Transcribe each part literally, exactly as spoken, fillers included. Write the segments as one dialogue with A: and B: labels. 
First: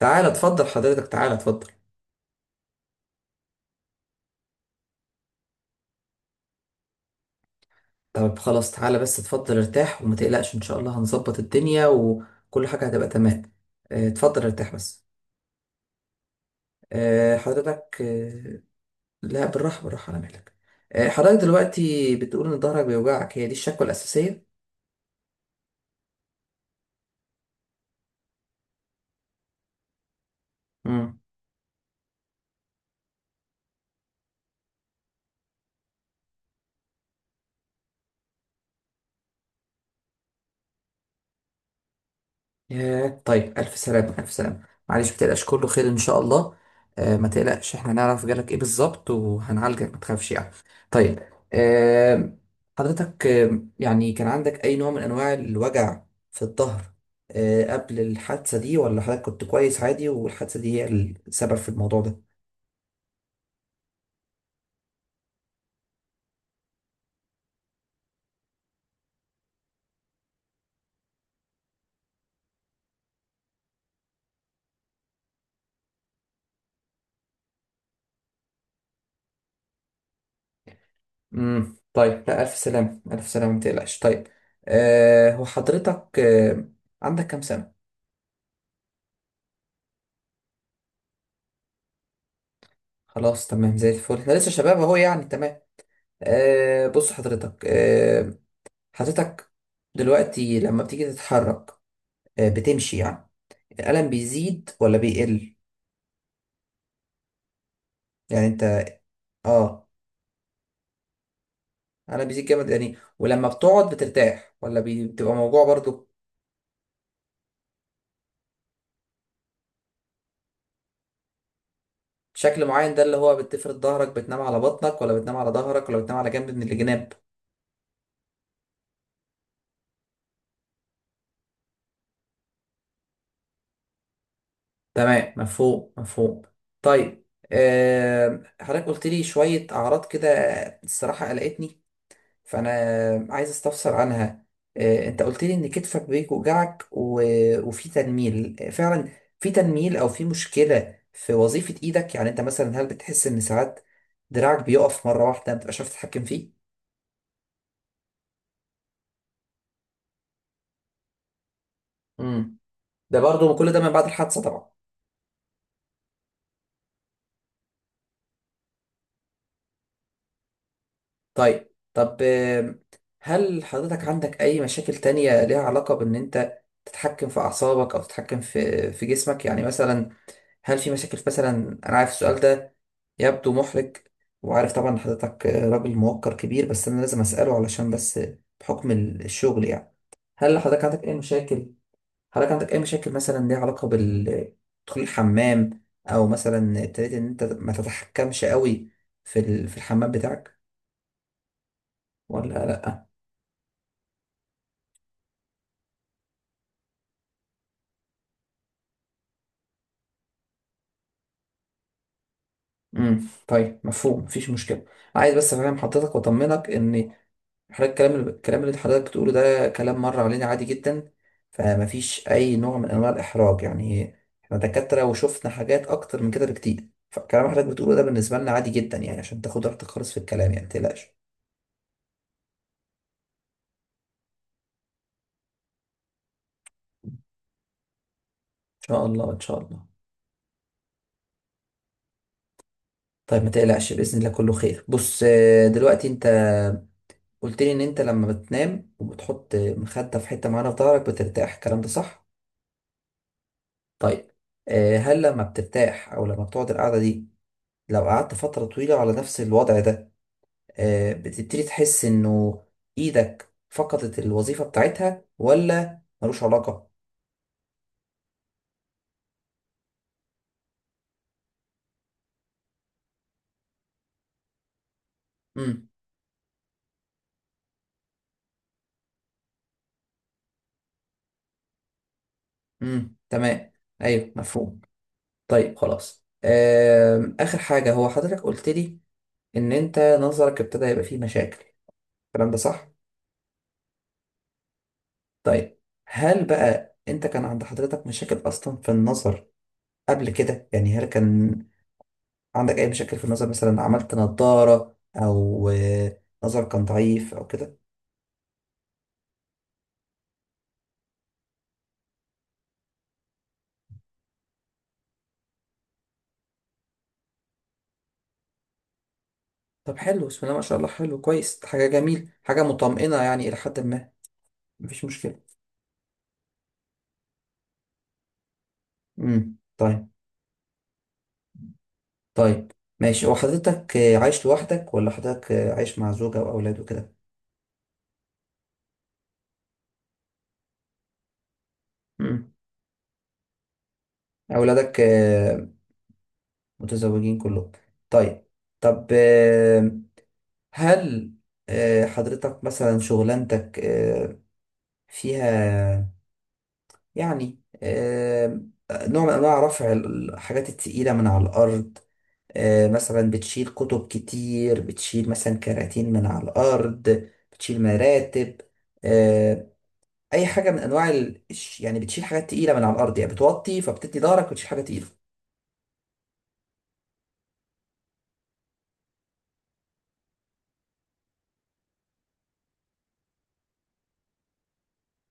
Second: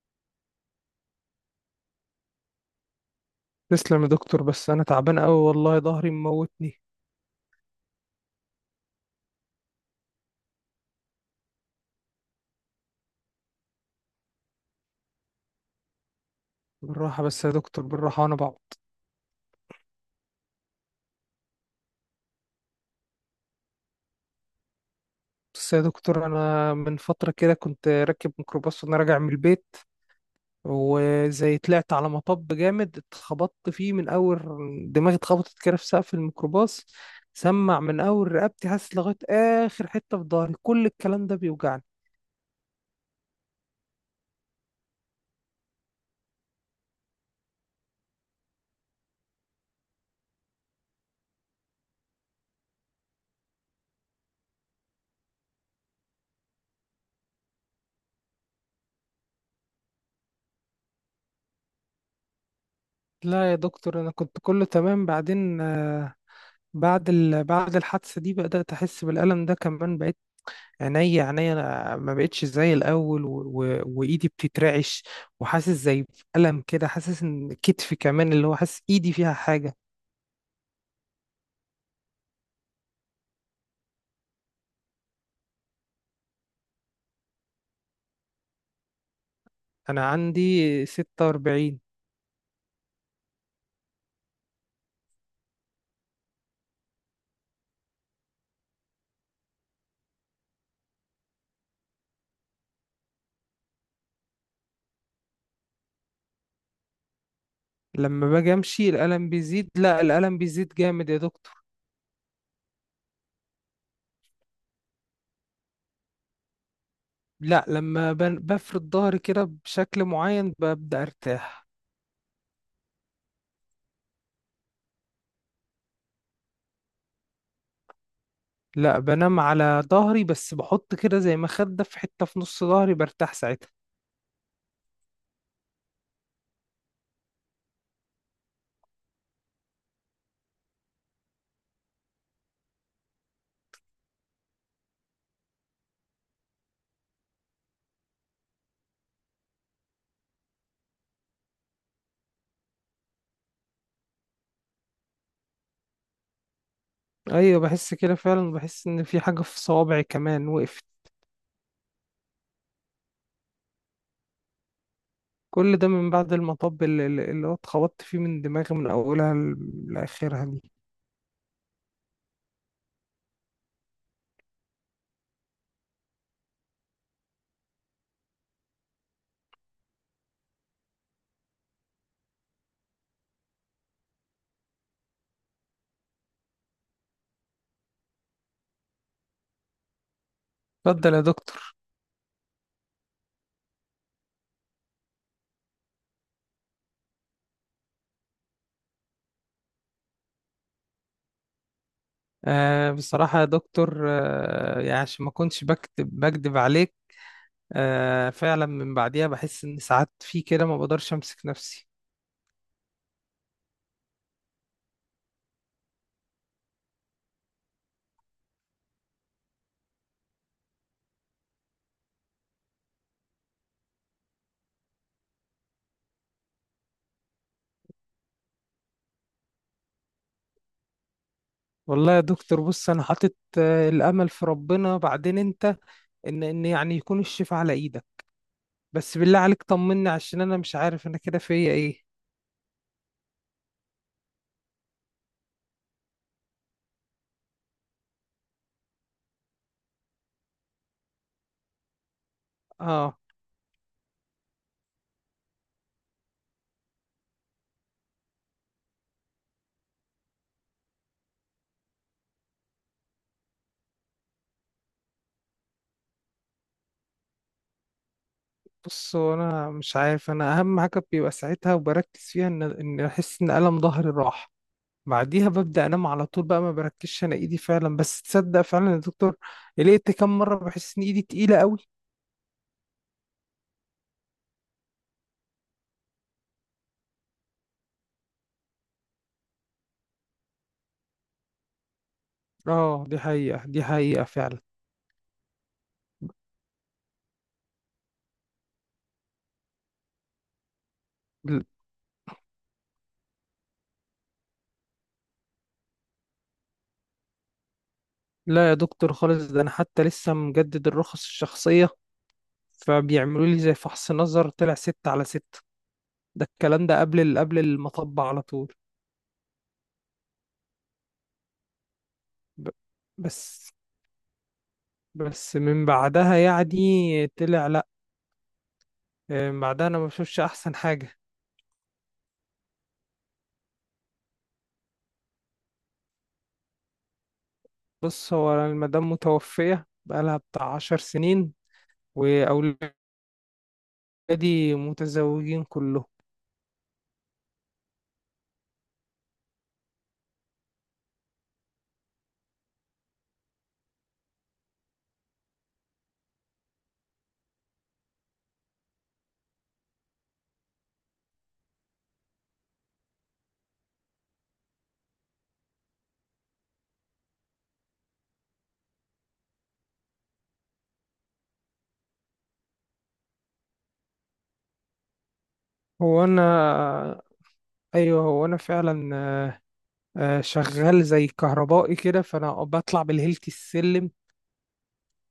A: تعالى اتفضل حضرتك تعالى اتفضل.
B: تسلم يا دكتور، بس انا تعبان قوي والله ظهري مموتني.
A: طب خلاص تعالى بس اتفضل ارتاح وما تقلقش ان شاء الله هنظبط الدنيا وكل حاجة هتبقى تمام. اه، اتفضل ارتاح بس.
B: بالراحه
A: اه،
B: بس يا دكتور
A: حضرتك
B: بالراحه وانا
A: اه،
B: بعبط.
A: لا بالراحة بالراحة على مهلك. اه، حضرتك دلوقتي بتقول ان ظهرك بيوجعك، هي دي الشكوى الأساسية؟
B: بس يا دكتور انا من فتره كده كنت راكب ميكروباص وانا راجع من البيت،
A: مم.
B: وزي طلعت على مطب جامد اتخبطت فيه من اول دماغي، اتخبطت كده في سقف الميكروباص، سمع من اول رقبتي حاسس لغايه اخر حته في ظهري، كل الكلام ده بيوجعني.
A: ياه، طيب ألف سلامة ألف سلامة. معلش متقلقش كله خير إن شاء الله. آه، ما تقلقش إحنا نعرف جالك إيه بالظبط وهنعالجك ما تخافش يعني. طيب. آه حضرتك آه يعني كان عندك أي نوع من أنواع الوجع في الظهر آه قبل الحادثة دي، ولا حضرتك كنت كويس عادي والحادثة دي هي السبب في الموضوع ده؟
B: لا يا دكتور انا كنت كله تمام، بعدين آه، بعد ال... بعد الحادثه دي بدات احس بالالم ده، كمان بقيت عينيا عينيا انا ما بقتش زي الاول، و... و... وايدي بتترعش، وحاسس زي بألم كده، حاسس ان كتفي كمان اللي هو حاسس ايدي فيها حاجة.
A: امم طيب، لا ألف سلامة ألف سلامة ما تقلقش. طيب، آه هو حضرتك آه عندك كام سنة؟
B: انا عندي ستة وأربعين.
A: خلاص تمام زي الفل، إحنا لسه شباب أهو يعني تمام. آه بص حضرتك، آه حضرتك دلوقتي لما بتيجي تتحرك، آه بتمشي يعني الألم بيزيد ولا بيقل؟
B: لما
A: يعني
B: باجي
A: انت
B: امشي الألم بيزيد،
A: اه
B: لا الألم بيزيد جامد يا دكتور.
A: الألم بيزيد جامد يعني، ولما بتقعد بترتاح ولا بي- بتبقى موجوع برضو؟
B: لا لما ب... بفرد ظهري كده بشكل معين ببدأ ارتاح.
A: شكل معين ده اللي هو بتفرد ظهرك، بتنام على بطنك ولا بتنام على ظهرك ولا بتنام على جنب من الجناب؟
B: لا بنام على ظهري، بس بحط كده زي مخدة في حتة في نص ظهري برتاح ساعتها.
A: تمام، مفهوم مفهوم. طيب، آه حضرتك قلت لي شوية أعراض كده الصراحة قلقتني، فانا عايز استفسر عنها. آه، انت قلت لي ان كتفك بيوجعك و- وفي تنميل فعلا، في تنميل او في مشكله في وظيفه ايدك، يعني انت مثلا هل بتحس ان ساعات دراعك بيقف مره واحده ما بتبقاش عارف تتحكم فيه؟
B: ايوه بحس كده فعلا، بحس ان في حاجة في صوابعي كمان وقفت.
A: امم ده برضو كل ده من بعد الحادثه طبعا.
B: كل ده من بعد المطب اللي, اللي هو اتخبطت فيه من دماغي من أولها ل- لآخرها دي.
A: طيب طب آه، هل حضرتك عندك اي مشاكل تانية ليها علاقه بان انت تتحكم في اعصابك او تتحكم في في جسمك، يعني مثلا هل في مشاكل مثلا؟ انا عارف السؤال ده يبدو محرج، وعارف طبعا إن حضرتك راجل موقر كبير، بس انا لازم اساله علشان بس بحكم الشغل يعني. هل حضرتك عندك اي
B: اتفضل يا
A: مشاكل؟
B: دكتور.
A: حضرتك عندك اي مشاكل مثلا ليها علاقه بال دخول الحمام، او مثلا ابتديت ان انت ما تتحكمش قوي في ال- في الحمام بتاعك ولا
B: آه
A: لا؟
B: بصراحة يا دكتور، آه يعني عشان ما كنتش بكتب بكدب عليك. آه فعلا من بعديها بحس إن ساعات في كده ما بقدرش أمسك نفسي.
A: امم طيب، مفهوم، مفيش مشكله. عايز بس افهم حضرتك واطمنك ان حضرتك الكلام اللي الكلام اللي حضرتك بتقوله ده كلام مر علينا عادي جدا، فمفيش أي نوع من أنواع الإحراج يعني. إحنا دكاترة وشفنا حاجات أكتر من كده بكتير، فالكلام حضرتك بتقوله ده بالنسبة لنا عادي جدا يعني، عشان تاخد راحتك خالص في الكلام يعني متقلقش. إن
B: والله يا دكتور بص أنا حاطط آه الأمل في ربنا، بعدين أنت، إن إن يعني يكون الشفاء على إيدك.
A: شاء
B: بس
A: الله
B: بالله
A: إن شاء
B: عليك
A: الله
B: طمني، عشان أنا مش عارف أنا كده فيا إيه.
A: طيب ما تقلقش بإذن الله كله خير. بص آه، دلوقتي أنت قلت لي إن أنت لما بتنام وبتحط مخدة في حتة معينة في ظهرك بترتاح، الكلام ده صح؟
B: آه.
A: طيب، آه، هل لما بترتاح أو لما بتقعد القعدة دي لو قعدت فترة طويلة على نفس الوضع ده، آه، بتبتدي تحس انه ايدك فقدت الوظيفة بتاعتها، ولا ملوش علاقة؟
B: بص هو انا مش عارف، انا اهم حاجه بيبقى ساعتها وبركز فيها ان ان احس ان الم ظهري راح، بعديها ببدا
A: امم
B: انام على طول بقى، ما بركزش انا ايدي فعلا، بس تصدق فعلا يا دكتور، لقيت كم مره بحس ان ايدي تقيله قوي.
A: امم تمام، ايوه مفهوم. طيب خلاص، آم، اخر حاجة هو حضرتك قلت لي ان انت نظرك ابتدى يبقى فيه مشاكل، الكلام ده صح؟
B: اه دي حقيقه، دي حقيقه فعلا.
A: طيب، هل بقى انت كان عند حضرتك مشاكل اصلا في النظر قبل كده؟ يعني هل كان
B: ل-
A: عندك اي مشاكل في النظر، مثلا عملت نضارة او آه، نظر كان ضعيف او كده؟
B: لا يا دكتور خالص، ده انا حتى لسه مجدد الرخص الشخصيه، فبيعملوا لي زي فحص نظر طلع ستة على ستة، ده الكلام ده قبل ال- قبل المطب على طول.
A: طب حلو، بسم الله ما شاء الله، حلو كويس، حاجة جميل، حاجة
B: ب-
A: مطمئنة يعني إلى
B: بس.
A: حد ما. مفيش مشكلة.
B: بس من بعدها يعني طلع. آه،
A: امم
B: بعدها انا ما
A: طيب.
B: بشوفش احسن حاجه.
A: طيب ماشي، هو حضرتك آه، عايش لوحدك ولا حضرتك آه، عايش مع زوجة وأولاد وكده؟
B: بص هو المدام متوفيه بقالها بتاع عشر سنين،
A: امم
B: واولادي
A: أولادك
B: متزوجين
A: آه،
B: كلهم.
A: متزوجين كلهم؟ طيب. طب آه، هل آه، حضرتك مثلا شغلانتك آه، فيها يعني آه، نوع من أنواع رفع الحاجات التقيلة من على الأرض؟ آه، مثلا بتشيل كتب كتير، بتشيل مثلا كراتين من على الأرض، بتشيل مراتب، آه، أي حاجة من أنواع ال... الش- يعني بتشيل حاجات تقيلة من على الأرض، يعني بتوطي فبتدي ظهرك وتشيل حاجة تقيلة؟
B: هو انا ايوه هو انا فعلا، آه، شغال زي كهربائي كده، فانا بطلع بالهيلتي السلم،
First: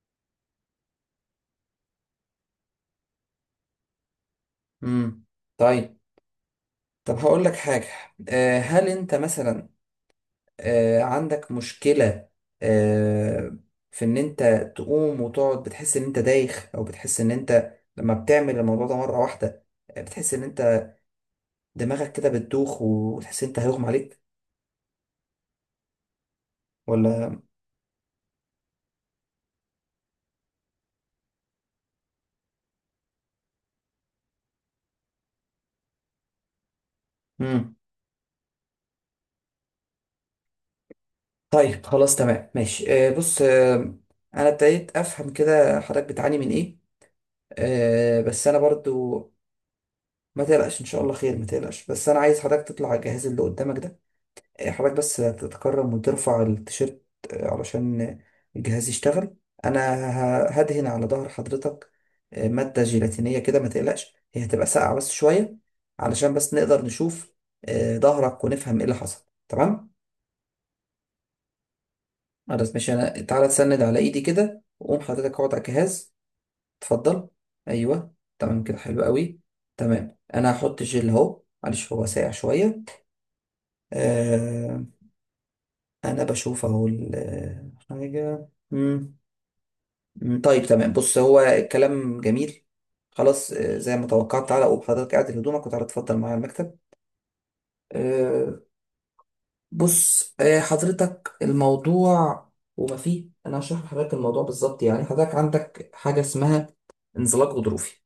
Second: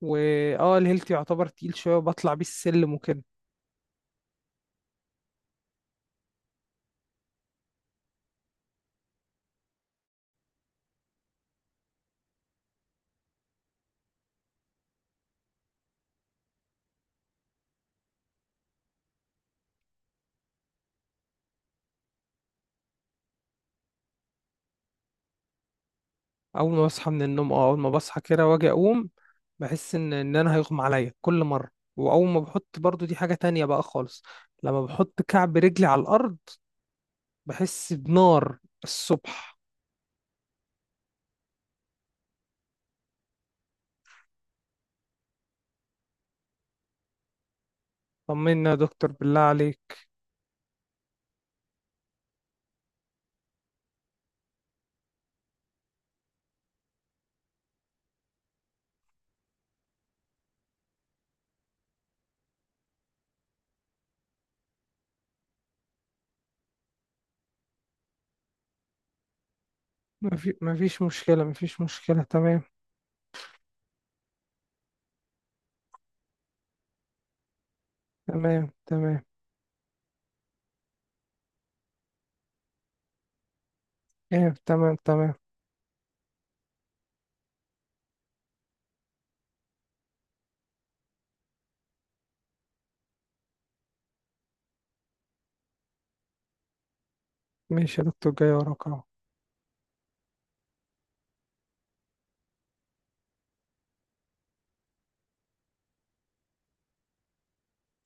B: واه الهيلتي يعتبر تقيل شويه وبطلع بيه السلم وكده.
A: امم طيب. طب هقول لك حاجة، آه، هل أنت مثلا آه، عندك مشكلة آه، في إن أنت تقوم وتقعد بتحس إن أنت دايخ، أو بتحس إن أنت لما بتعمل الموضوع ده مرة واحدة آه، بتحس إن أنت دماغك كده بتدوخ وتحس إن أنت هيغمى عليك،
B: اول ما بصحى من
A: ولا؟
B: النوم، اه اول ما بصحى كده واجي اقوم بحس ان ان انا هيغمى عليا كل مره. واول ما بحط برضو دي حاجه تانية بقى خالص، لما بحط كعب رجلي على الارض
A: امم
B: بحس بنار الصبح.
A: طيب خلاص تمام ماشي، آه بص آه انا ابتديت افهم كده حضرتك بتعاني من ايه. آه بس انا
B: طمنا يا دكتور
A: برضو
B: بالله عليك.
A: ما تقلقش ان شاء الله خير، ما تقلقش. بس انا عايز حضرتك تطلع على الجهاز اللي قدامك ده، آه، حضرتك بس تتكرم وترفع التيشيرت آه علشان الجهاز يشتغل. انا ه- هدهن على ظهر حضرتك آه مادة جيلاتينية كده ما تقلقش، هي هتبقى ساقعة بس شوية، علشان بس نقدر نشوف آه ظهرك ونفهم ايه اللي حصل، تمام؟
B: مفي... مفيش مشكلة، مفيش مشكلة تمام.
A: خلاص ماشي، انا تعالى تسند على ايدي كده وقوم حضرتك اقعد على الجهاز. اتفضل، ايوه تمام
B: تمام
A: كده، حلو
B: تمام.
A: قوي. تمام انا هحط جل اهو، معلش هو ساقع شويه.
B: ايه
A: آه
B: تمام تمام.
A: انا بشوف اهو ال- حاجه. مم. مم، طيب تمام، بص هو الكلام جميل، خلاص آه، زي ما توقعت. تعالى قوم حضرتك اعدل هدومك، وتعالى اتفضل معايا على المكتب.
B: ماشي يا دكتور، جاي
A: آه
B: وراك اهو.
A: بص آه حضرتك الموضوع وما فيه انا هشرح لحضرتك الموضوع بالظبط. يعني حضرتك عندك حاجه اسمها انزلاق غضروفي،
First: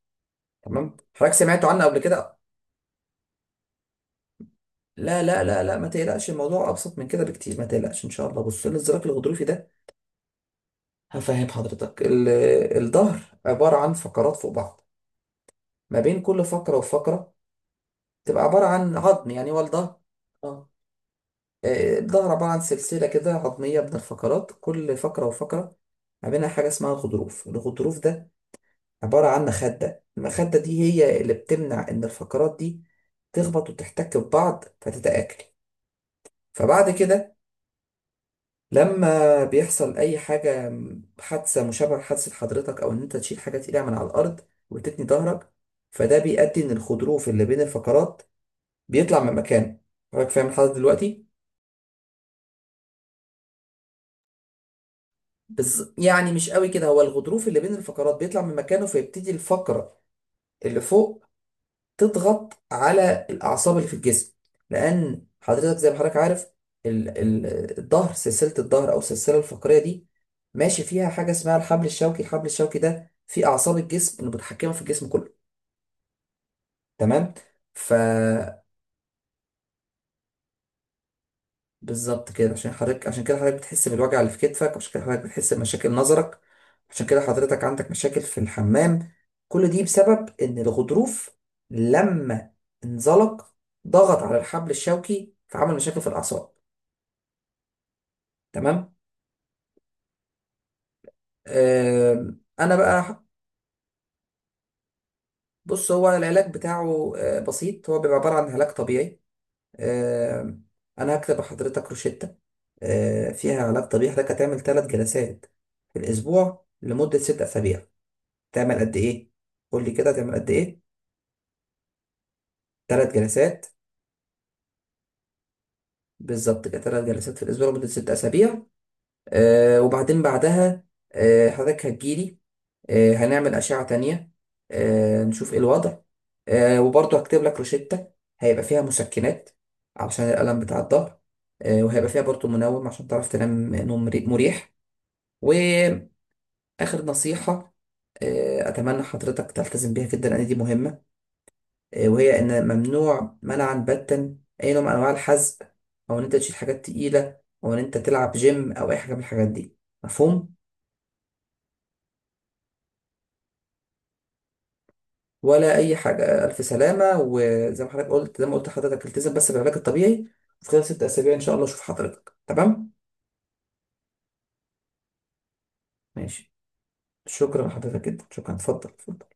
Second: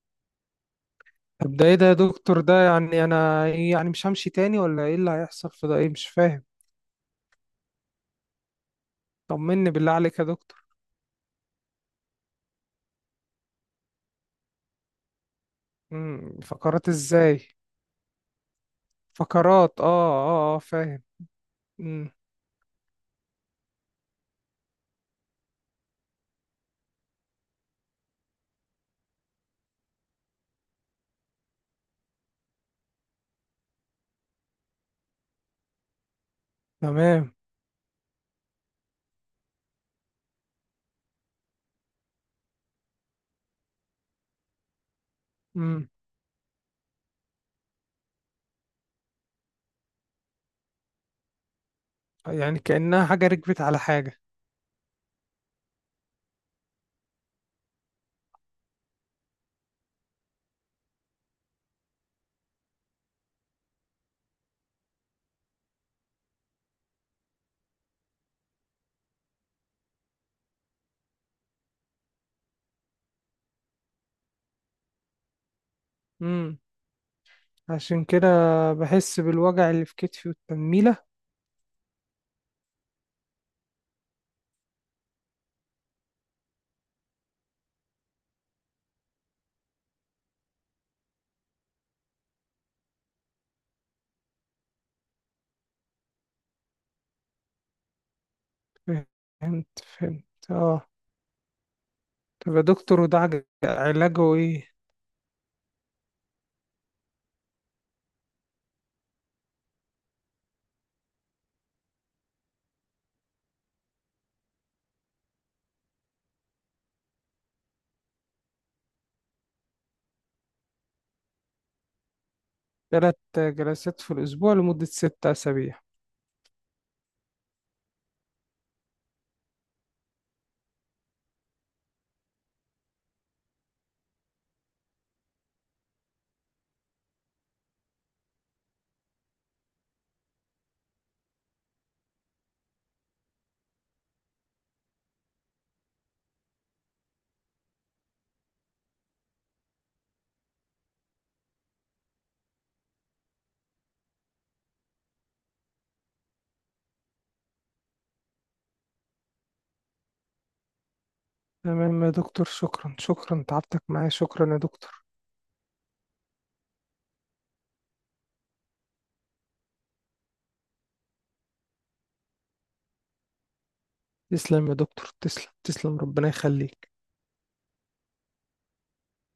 A: تمام؟ حضرتك
B: طب ده
A: سمعتوا
B: ايه
A: عنه
B: ده يا
A: قبل كده؟
B: دكتور؟ ده يعني انا إيه؟ يعني مش همشي تاني ولا ايه اللي
A: لا لا
B: هيحصل
A: لا
B: في ده؟
A: لا ما
B: ايه مش
A: تقلقش،
B: فاهم.
A: الموضوع ابسط من كده بكتير، ما تقلقش ان شاء الله. بص الانزلاق الغضروفي ده
B: طمني بالله عليك يا دكتور.
A: هفهم حضرتك. ال- الظهر عباره عن فقرات فوق بعض، ما بين
B: امم،
A: كل فقره
B: فقرات
A: وفقره
B: ازاي؟
A: تبقى عباره عن عظم، يعني هو
B: فقرات، اه
A: الظهر
B: اه اه
A: آه،
B: فاهم.
A: آه،
B: امم.
A: الظهر عباره عن سلسله كده عظميه من الفقرات، كل فقره وفقره ما بينها حاجه اسمها الغضروف. الغضروف ده عباره عن مخده، المخده دي هي اللي بتمنع ان الفقرات دي تخبط وتحتك ببعض فتتآكل. فبعد
B: تمام.
A: كده لما بيحصل اي حاجه، حادثه مشابهه لحادثه حضرتك، او ان انت تشيل حاجه تقيله من على الارض وتتني ظهرك،
B: امم.
A: فده بيؤدي ان الخروف اللي بين الفقرات بيطلع من مكانه. حضرتك فاهم الحاجه دلوقتي؟
B: يعني كأنها حاجة ركبت على حاجة.
A: بس يعني مش قوي كده، هو الغضروف اللي بين الفقرات بيطلع من مكانه فيبتدي الفقره اللي فوق تضغط على الأعصاب اللي في الجسم، لأن حضرتك زي ما حضرتك عارف ال- ال- الظهر، سلسلة الظهر أو السلسلة الفقرية دي ماشي فيها حاجة اسمها الحبل الشوكي. الحبل الشوكي ده في أعصاب الجسم متحكمة في الجسم كله،
B: امم.
A: تمام؟ ف
B: عشان كده بحس بالوجع اللي في كتفي والتنميلة.
A: بالظبط كده، عشان حضرتك، عشان كده حضرتك بتحس بالوجع اللي في كتفك، عشان كده حضرتك بتحس بمشاكل نظرك، عشان كده حضرتك عندك مشاكل في الحمام. كل دي بسبب ان الغضروف لما انزلق ضغط على الحبل الشوكي فعمل مشاكل في الاعصاب، تمام.
B: فهمت فهمت. اه
A: آم،
B: تبقى
A: انا
B: دكتور، وده
A: بقى
B: عج- علاجه ايه؟
A: بص هو العلاج بتاعه آه، بسيط، هو بيبقى عبارة عن علاج طبيعي. آم، انا هكتب لحضرتك روشتة آه، فيها علاج طبيعي، حضرتك هتعمل ثلاث جلسات في الاسبوع لمدة ست اسابيع. تعمل قد ايه؟ قول لي كده تعمل قد ايه؟ ثلاث
B: تلات
A: جلسات
B: جلسات في الأسبوع لمدة ست أسابيع.
A: بالظبط كده، ثلاث جلسات في الاسبوع لمده ست اسابيع. آه وبعدين بعدها آه حضرتك هتجيلي، آه هنعمل اشعه تانية آه نشوف ايه الوضع. آه وبرضه هكتب لك روشتة هيبقى فيها مسكنات علشان الالم بتاع الظهر، آه وهيبقى فيها برضه منوم عشان تعرف تنام نوم مري- مريح. واخر نصيحه آه اتمنى حضرتك تلتزم بيها جدا لان دي مهمه، آه، وهي إن ممنوع منعا باتا أي نوع من أنواع الحزق، أو إن أنت تشيل حاجات تقيلة، أو إن أنت تلعب جيم أو أي حاجة من الحاجات دي، مفهوم؟
B: تمام يا دكتور، شكرا شكرا تعبتك معايا، شكرا يا دكتور.
A: ولا أي حاجة، ألف سلامة. وزي ما حضرتك قلت، زي ما قلت لحضرتك التزم بس بالعلاج الطبيعي، وفي خلال ست أسابيع إن شاء الله أشوف حضرتك تمام.
B: تسلم يا دكتور، تسلم تسلم ربنا
A: ماشي،
B: يخليك.
A: شكرا لحضرتك جدا، شكرا، اتفضل.